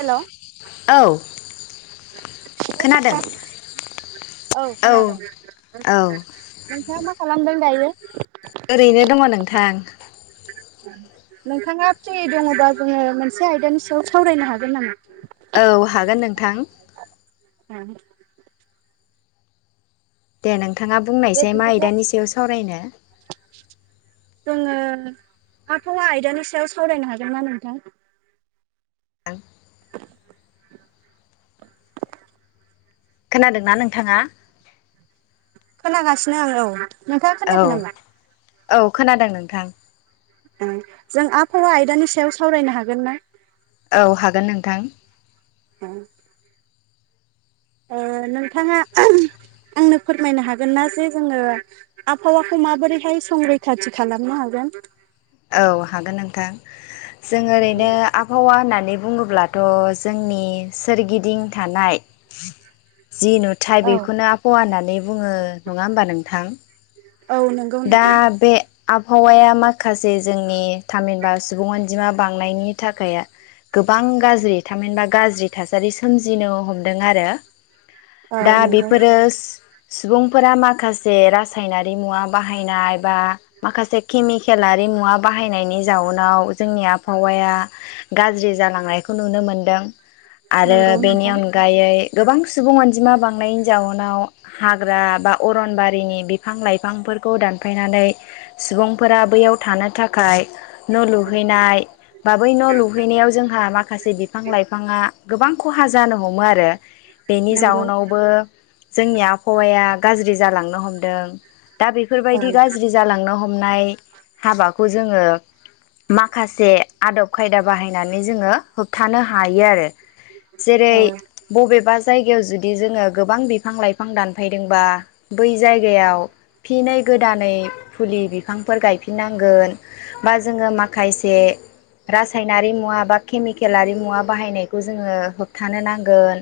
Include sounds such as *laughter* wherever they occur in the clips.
हेल' औ औ खोनादों *unintelligible* औ औ नोंथाङा मा खालामदों दायो? ओरैनो दङ नोंथां नोंथाङा फ्रि दङबा जोङो मोनसे आयदानि सायाव सावरायनो हागोन नामा? औ हागोन नोंथां। उम दे नों नोंथाङा दे बुंनायसै मा बिदिब्ला आयदानि सायाव सावरायनो? जोङो आबहावा आयदानि सायाव सावरायनो हागोनना नोंथां? *inaudible* खोनादोंना नोंथाङा खोनागासिनो आं औ नोंथांआ औ खोनायाखै नामा? औ खोनादों नोंथां जों आबहावा आयदानि सायाव सावरायनो हागोन ना? औ हागोन नोंथां। *inaudible* ओ नोंथाङा आंनो फोरमायनो हागोन ना जे जोङो आबहावाखौ माबोरैहाय संरैखाथि खालामनो हागोन? औ हागोन नोंथां जों ओरैनो आबहावा होननानै बुङोब्लाथ' जोंनि सोरगिदिं थानाय जि नुथाय औ बेखौनो आबहावा होननानै बुङो नङा ओमबा नोंथां? औ नंगौ नोंथां। दा बे आबहावाया मा खासे जोंनि थामहिनबा सुबुं अनजिमा बांनायनि थाखाय गोबां गाज्रि थामहिनबा गाज्रि थासारि सोमजिनो हमदों आरो औ दा नंगौ बेफोरो सुबुंफोरा माखासे रासायनारि मुवा बाहायनाय बा माखासे केमिक खेलारि मुवा बाहायनायनि जाउनाव जोंनि आबहावाया गाज्रि जालांनायखौ नुनो मोनदों आरो नंगौ बेनि नोंथां अनगायै गोबां सुबुं अनजिमा बांनायनि जाउनाव हाग्रा बा अरनबारिनि बिफां लाइफांफोरखौ दानफायनानै सुबुंफोरा बैयाव थानो थाखाय न' लुहैनाय बा बै न' लुहैनायाव जोंहा माखासे बिफां लाइफाङा गोबां खहा जानो हमो आरो बेनि नंगौ जाउनावबो जोंनि आबहावाया गाज्रि जालांनो हम दों दा औ बेफोरबायदि गाज्रि जालांनो हमनाय हाबाखौ जोङो माखासे आदब खायदा बाहायनानै जोङो होबथानो हायो आरो जेरै औ बबेबा जायगायाव जुदि जोङो गोबां बिफां लाइफां दानफैदोंबा बै जायगायाव फेनायब दानै फुलि बिफांफोर गायफि नांगोन बा जोङ मसे रायनारि मुवा बा केमिकेलारि मुवा बाहायनायखौ जोङ होबथानो नांगोन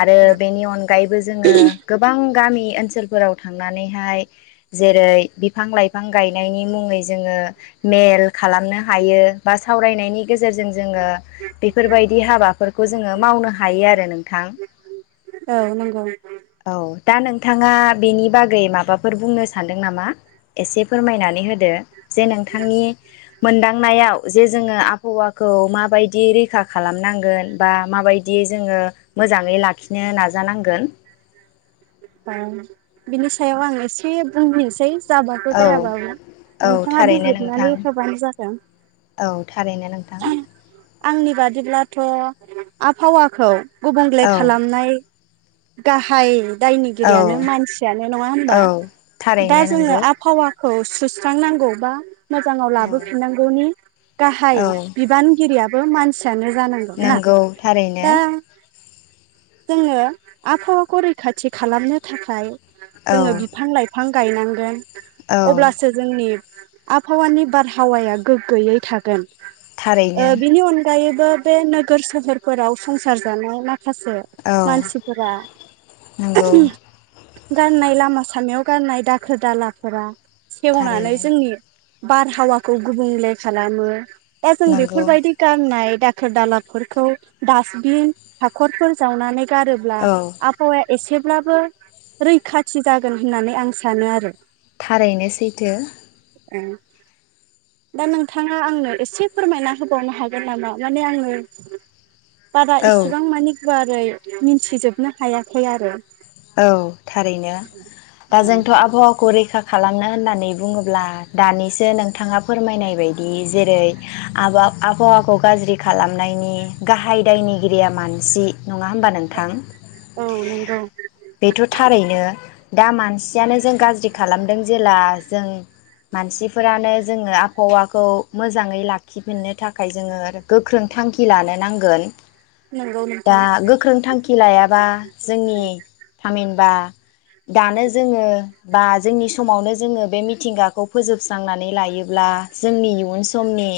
आरो बेनि अनगायैबो जोङो गोबां गामि ओनसोलफोराव थांनानैहाय जेरै बिफां लाइफां गायनायनि मुङै जों मेल खालामनो हायो आरो सावरायनायनि गेजेरजों जोङ बेफोरबायदि हाबाफोरखौ जों मावनो हायो आरो नोंथां औ नंगौ औ दा नोंथाङा बेनि बागै माबाफोर बुंनो सानदों नामा एसे फोरमायनानै होदो। जे नोंथांनि मोनदांनायाव जे जोङो आबहावाखौ माबायदि रैखा खालामनांगोन बा माबायदि जोङो मोजाङै लाख लाखिनो नाजानांगोन। औ बिनि सायाव आं एसे बुंसै । जाब' औ जायाबाबो औ नोंथाङा थारैनो बिजिरनानै नोंथां होबानो जागोन। औ थारैनो नोंथां आंनि बादिब्लाथ' आबहावाखौ गुबुंलले औ खालामनाय गाहाय औ दायनिगिरियानो मानसियानो नङा होमबा औ दा थारैनो जोङो नंगौ आबहावा औ सुस्रांनांगौबा। मोजाङाव औ लाबोफिननांगौनि गाहाय औ बिबानगिरिया बो मानसि जांगौ ना नंगौ थारैनो दा जोङो आबहावाखौ रैखाथि खालामनो थाखाय औ जोङो बिफां लाइफां बिफां गायनांगोन। औ अब्लासो जोंनि आबहावानि बारहावाया गोग्गोयै थागोन। थारैनो ओ बिनि अनगायै बो नोगोर सहोरफोराव संसार जानाय माखासे औ मानसिफोरा। नंगौ गारनाय लामा सामायाव गारनाय दाखोर दालाफोरा सेवनानै थारैनो जोंनि बारहावाखौ गुबुंलाय खालामो। दा जों नंगौ बेफोरबायदि गारनाय। दाखोर दालाबफोरखौ दासटबिन हाखरफोर जावनानै गारोब्ला औ आबहावाया एसे अब्लाबो रैखाथि जागोन होननानै आं सानो आरो । थारैनो सैथो। ओं दा नोंथाङा आंनो एसे फोरमायना होबावनो हागोन नामा माने आङो बारा औ इसेबां मानि गुवारै मिथिजोबनो हायाखै आरो? औ थारैनो दा जोंथ' आबहावाखौ रैखा खालामनो होननानै बुङोब्ला दानिसो नोंथाङा फोरमायनाय बायदि जेरै आबा आबहावाखौ गाज्रि खालामनायनि गाहाय दायनिगिरिया मानसि । नङा होमबा नोंथां? औ नंगौ बेथ' थारैनो दा मानसियानो जों गाज्रि खालामदों जेब्ला जों मानसिफोरानो जोङो आबहावाखौ मोजाङै लाखिफिननो थाखाय जोङो गोख्रों थांखि लानो नांगोन नंगौ दा नोंथां गोख्रों थांखि लायाबा जोंनि थामहिनबा दानो जोङो बा जोंनि समावनो जोङो बे मिथिंगाखौ फोजोबस्रांनानै लायोब्ला जोंनि इयुन समनि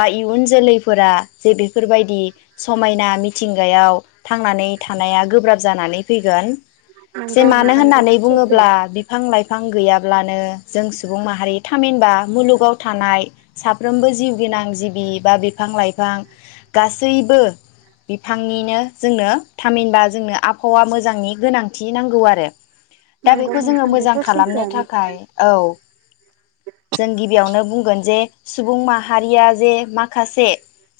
बा इयुन जोलैफोरा जे बेफोरबायदि समायना मिथिंगायाव थांनानै थानाया गोब्राब जानानै फैगोन । जे नंगौ मानो नोंथां होननानै बेथ' सैथो बुङोब्ला बिफां लाइ फां गैयाब्लानो जों सुबुं माहारि थामहिनबा मुलुगाव थानाय साफ्रोमबो जिउ गोनां जिबि बा बिफां लाइफां गासैबो बिफांनिनो जोंनो थामहिनबा जोंनो आबहावा मोजांनि गोनां थि नांगौ आरो । दा नंगौ बेखौ जोङो नोंथां बेथ' मोजां खालामनो सैथोआनो थाखाय औ जों गिबियावनो बुंगोन जे सुबुं माहारिया जे माखासे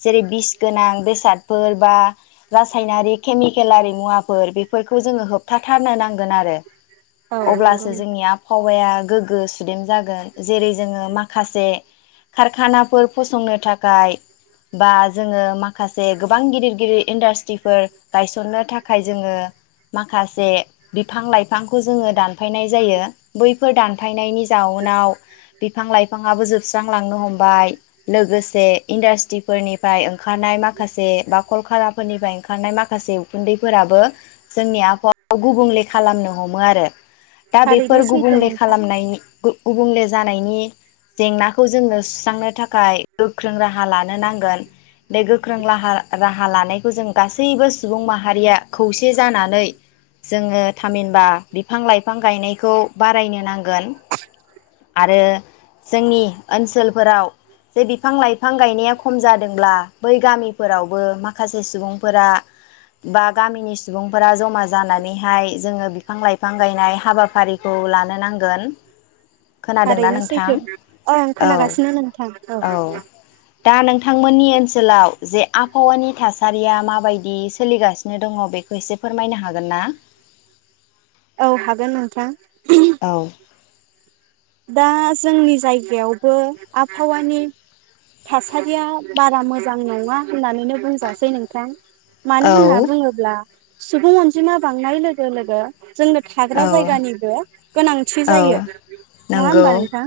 जेरै बिस गोनां बेसादफोर बा रासायनारि केमिकेलारि मुवाफोर बेफोरखौ जों होबथाथारनो नांगोन आरो औ नंगौ अब्लासो नोंथां जोंनि आबहावाया गोग्गो सुदेम जागोन । जेरै जोङो माखासे कारखानाफोर फसंनो थाखाय बा जोङो माखासे गोबां गिदिर गिदिर इन्डास्ट्रिफोर गायसननो थाखाय जोङो मा माखासे बिफां लाइफांखौ जोङो दानफायनाय जायो बैफोर दानफायनायनि जाउनाव बिफां लाइफाङाबो जोबस्रांलांनो हमबाय लोगोसे इन्डास्ट्रिफोरनिफ्राय ओंखारनाय माखासे बा कलकाराफोरनिफ्राय ओंखारनाय माखासे उखुन्दैफोराबो जोंनि आब वाखौ गुबुंले खालामनो हमो आरो । दा थारैनो बेफोर सैथो गुबुंले नोंथां खालामनाय गुबुंले जानायनि जेंनाखौ जोंनो सुस्रांनो थाखाय गोख्रों राहा लानो नांगोन बे गोख्रों लाहा राहा लानायखौ जों गासैबो सुबुं माहारिया खौसे जानानै जोङो थामहिनबा बिफां लाइफां गायनायखौ बारायनो नांगोन आरो जोंनि ओनसोलफोराव जे बिफां लाइफां गायनाया ख खम जादोंब्ला बै गामिफोरावबो माखासे सुबुंफोरा बा गामिनि सुबुंफोरा जमा ज नानैहाय जोङो बिफां लाइफां गायनाय हाबाफारिखौ लानो नांगोन खोनादोंना थारैनो नोंथां सैथो ओं औ खोनागासिनो नोंथां औ दा नोंथांमोननि ओनसोलाव जे आबहावानि थासारिया माबायदि सोलिगासिनो दङ बेखौ एसे फोरमायनो हा गोनना औ हागोन नोंथां औ दा जोंनि जायगायावबो आबहावानि थासारिया बारा मोजां नङा होननानैनो बुंजासै नोंथां मानो होनना औ बुङोब्ला सुबुं अनजिमा बांनाय लोगो लोगो जोंनो थाग्रा औ जायगानिबो गोनांथि जायो औ नङा होनबा नंगौ नोंथां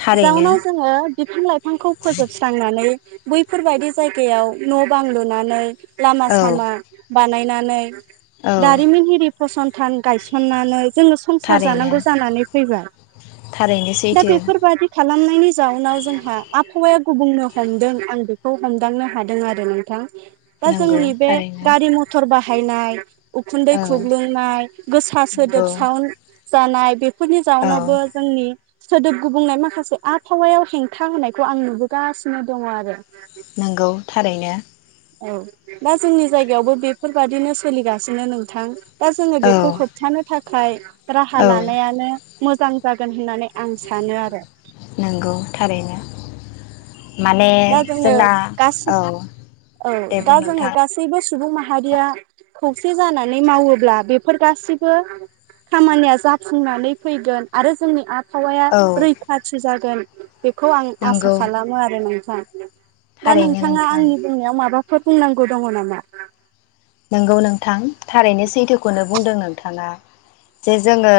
थारैनो जाउनाव जोङो बिफां लाइ बिफांखौ फोजोबस्रांनानै बैफोर बायदि जायगायाव न' बां लुनानै लामा औ सामा बानाय फायनानै औ दारिम हिरि फसंथान गायसननानै जोङो संसार थारैनो जानांगौ जानानै फैबाय थारैनो दा सैथो बेफोरबादि खालामनायनि जाउनाव जोंहा आबहावाया गुबुंनो हमदों आं बेखौ हमदांनो हादों आरो नोंथां दा नंगौ जोंनि बे थारैनो गारि मथर बा फाइनाय उखुन्दै औ खुग्लुंनाय गोसा नंगौ सोदोबसावन जानाय बे बेफोरनि जाव औ नावबो सोदोब गुबुंनाय माखासे आबहावायाव हेंथा होनायखौ आं नुबोगासिनो दङ आरो नोंगौ थारैनो औ दा जोंनि जायगायावबो बेफोरबादिनो सोलिगासिनो नोंथां दा जोङो बेखौ औ होबथानो थाखाय खाय राहा औ लानायानो मोजां जागोन होननानै आं सानो आरो। नंगौ थारैनो। माने दा जोङो जोंना गासै औ औ दे दा बुं जोङो नोंथां गासैबो सुबुं माहारिया खौसे जानानै मावोब्ला बेफोर गासिबो खामानिया जाफुंनानै फैगोन। आरो जोंनि आबहावया औ रैखाथि जागोन। बेखौ आं आसा नंगौ खालामो आरो ना। दा थारैनो नोंथाङा नोंथां आंनि बुंनायाव माबा फोर बुंनांगौ दङ नामा? नंगौ नोंथां थारैनो सैथोखौनो बुंदों नोंथाङा। जे जोङो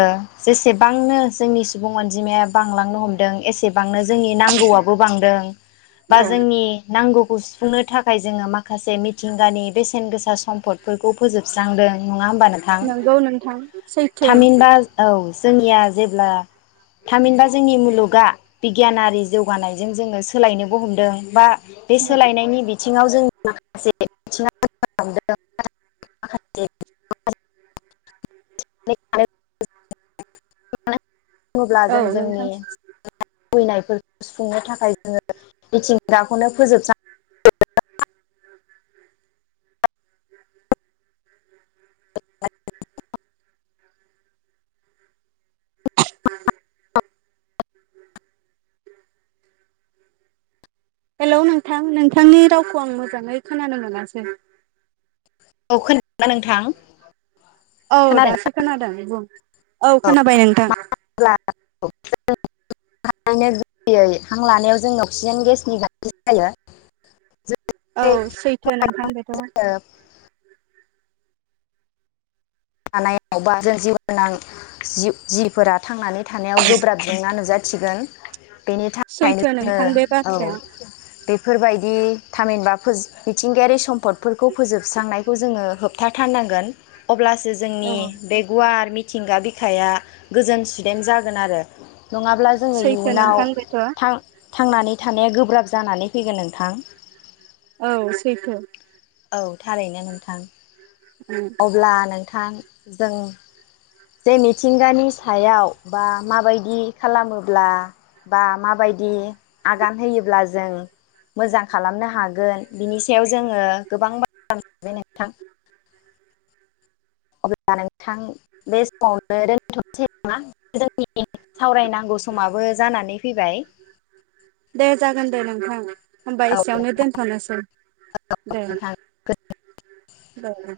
जेसेबांनो जोंनि सुबुं अनजिमाया बांलांनो हमदों एसेबांनो जोंनि नांगौआबो बांदों बा औ जोंनि नांगौ खौ सुफुंनो थाखाय जोङो माखासे मिथिंगानि बेसेन गोसा सम्पदफोरखौ फोजोबस्रांदों नङा हो म्बा नोंथां? नंगौ नोंथां सैथो थामहिनबा औ जोंनिया जेब्ला थामिनबा जोंनि मुलुगा बिगियानारि जौगानायजों जोङो सोलायनोबो हमदों बा बे सोलायनायनि बिथि ङाव जोंनि *unintelligible* *unintelligible* जेब्ला औ जों जोंनि नोंथां लुगैनायफोरखौ सुफुंनो थाखाय जोङो मिथिंगाखौनो फोजोबस्रां *unintelligible* *unintelligible* हेलौ नोंथां नोंथांनि रावखौ आं मोजाङै खोनानो मोनासै? औ खोनादों ना नोंथां? औ दासो खोनादोंना खोनादों बुं? औ खोनाबाय नोंथां। मानो *unintelligible* हां लानायाव जोंनो अक्सिजेन गेसनि गोनाथि जायो। औ सैथो नोंथां बेथ' थानायाव बा जों जिउ गोनां जि-जिफोरा थांनानै थानायाव गोब्राब जेंना नुजाथिगोन। बेनि थाखायनो सैथो जोङो नोंथां औ बाथ्राया बे बेफोरबायदि थामहिनबा फोस‌ मिथिंगायारि सम्पदफोरखौ फोजोबस्रांनायखौ जोङो होबथाथारनांगोन। अब्लासो जोंनि औ बे गुवार मि थिंगा बिखाया गोजोन सुदेम जागोन आरो। नङाब्ला जोङो सैथो इयुनाव नोंथां बेथ' थां थांनानै थानाया गोब्राब जानानै फैगोन नोंथां। औ सैथो। औ थारैनो नोंथां। उम अब्ला नों थां जों जे मिथिंगानि सायाव बा माबायदि खालामोब्ला बा माबायदि आगान होयोब्ला जों मोजां खालामनो हागोन बिनि सायाव जोङो गोबां *unintelligible* नोंथां। *unintelligible* थां बे समावनो दोनथ'नोसै नामा जोंनि सावरायनांगौ समाबो जानानै फैबाय दे जागोन दे नोंथां। होमबा औ एसेयावनो नोंथां दोनथ'नोसै दे नोंथां दे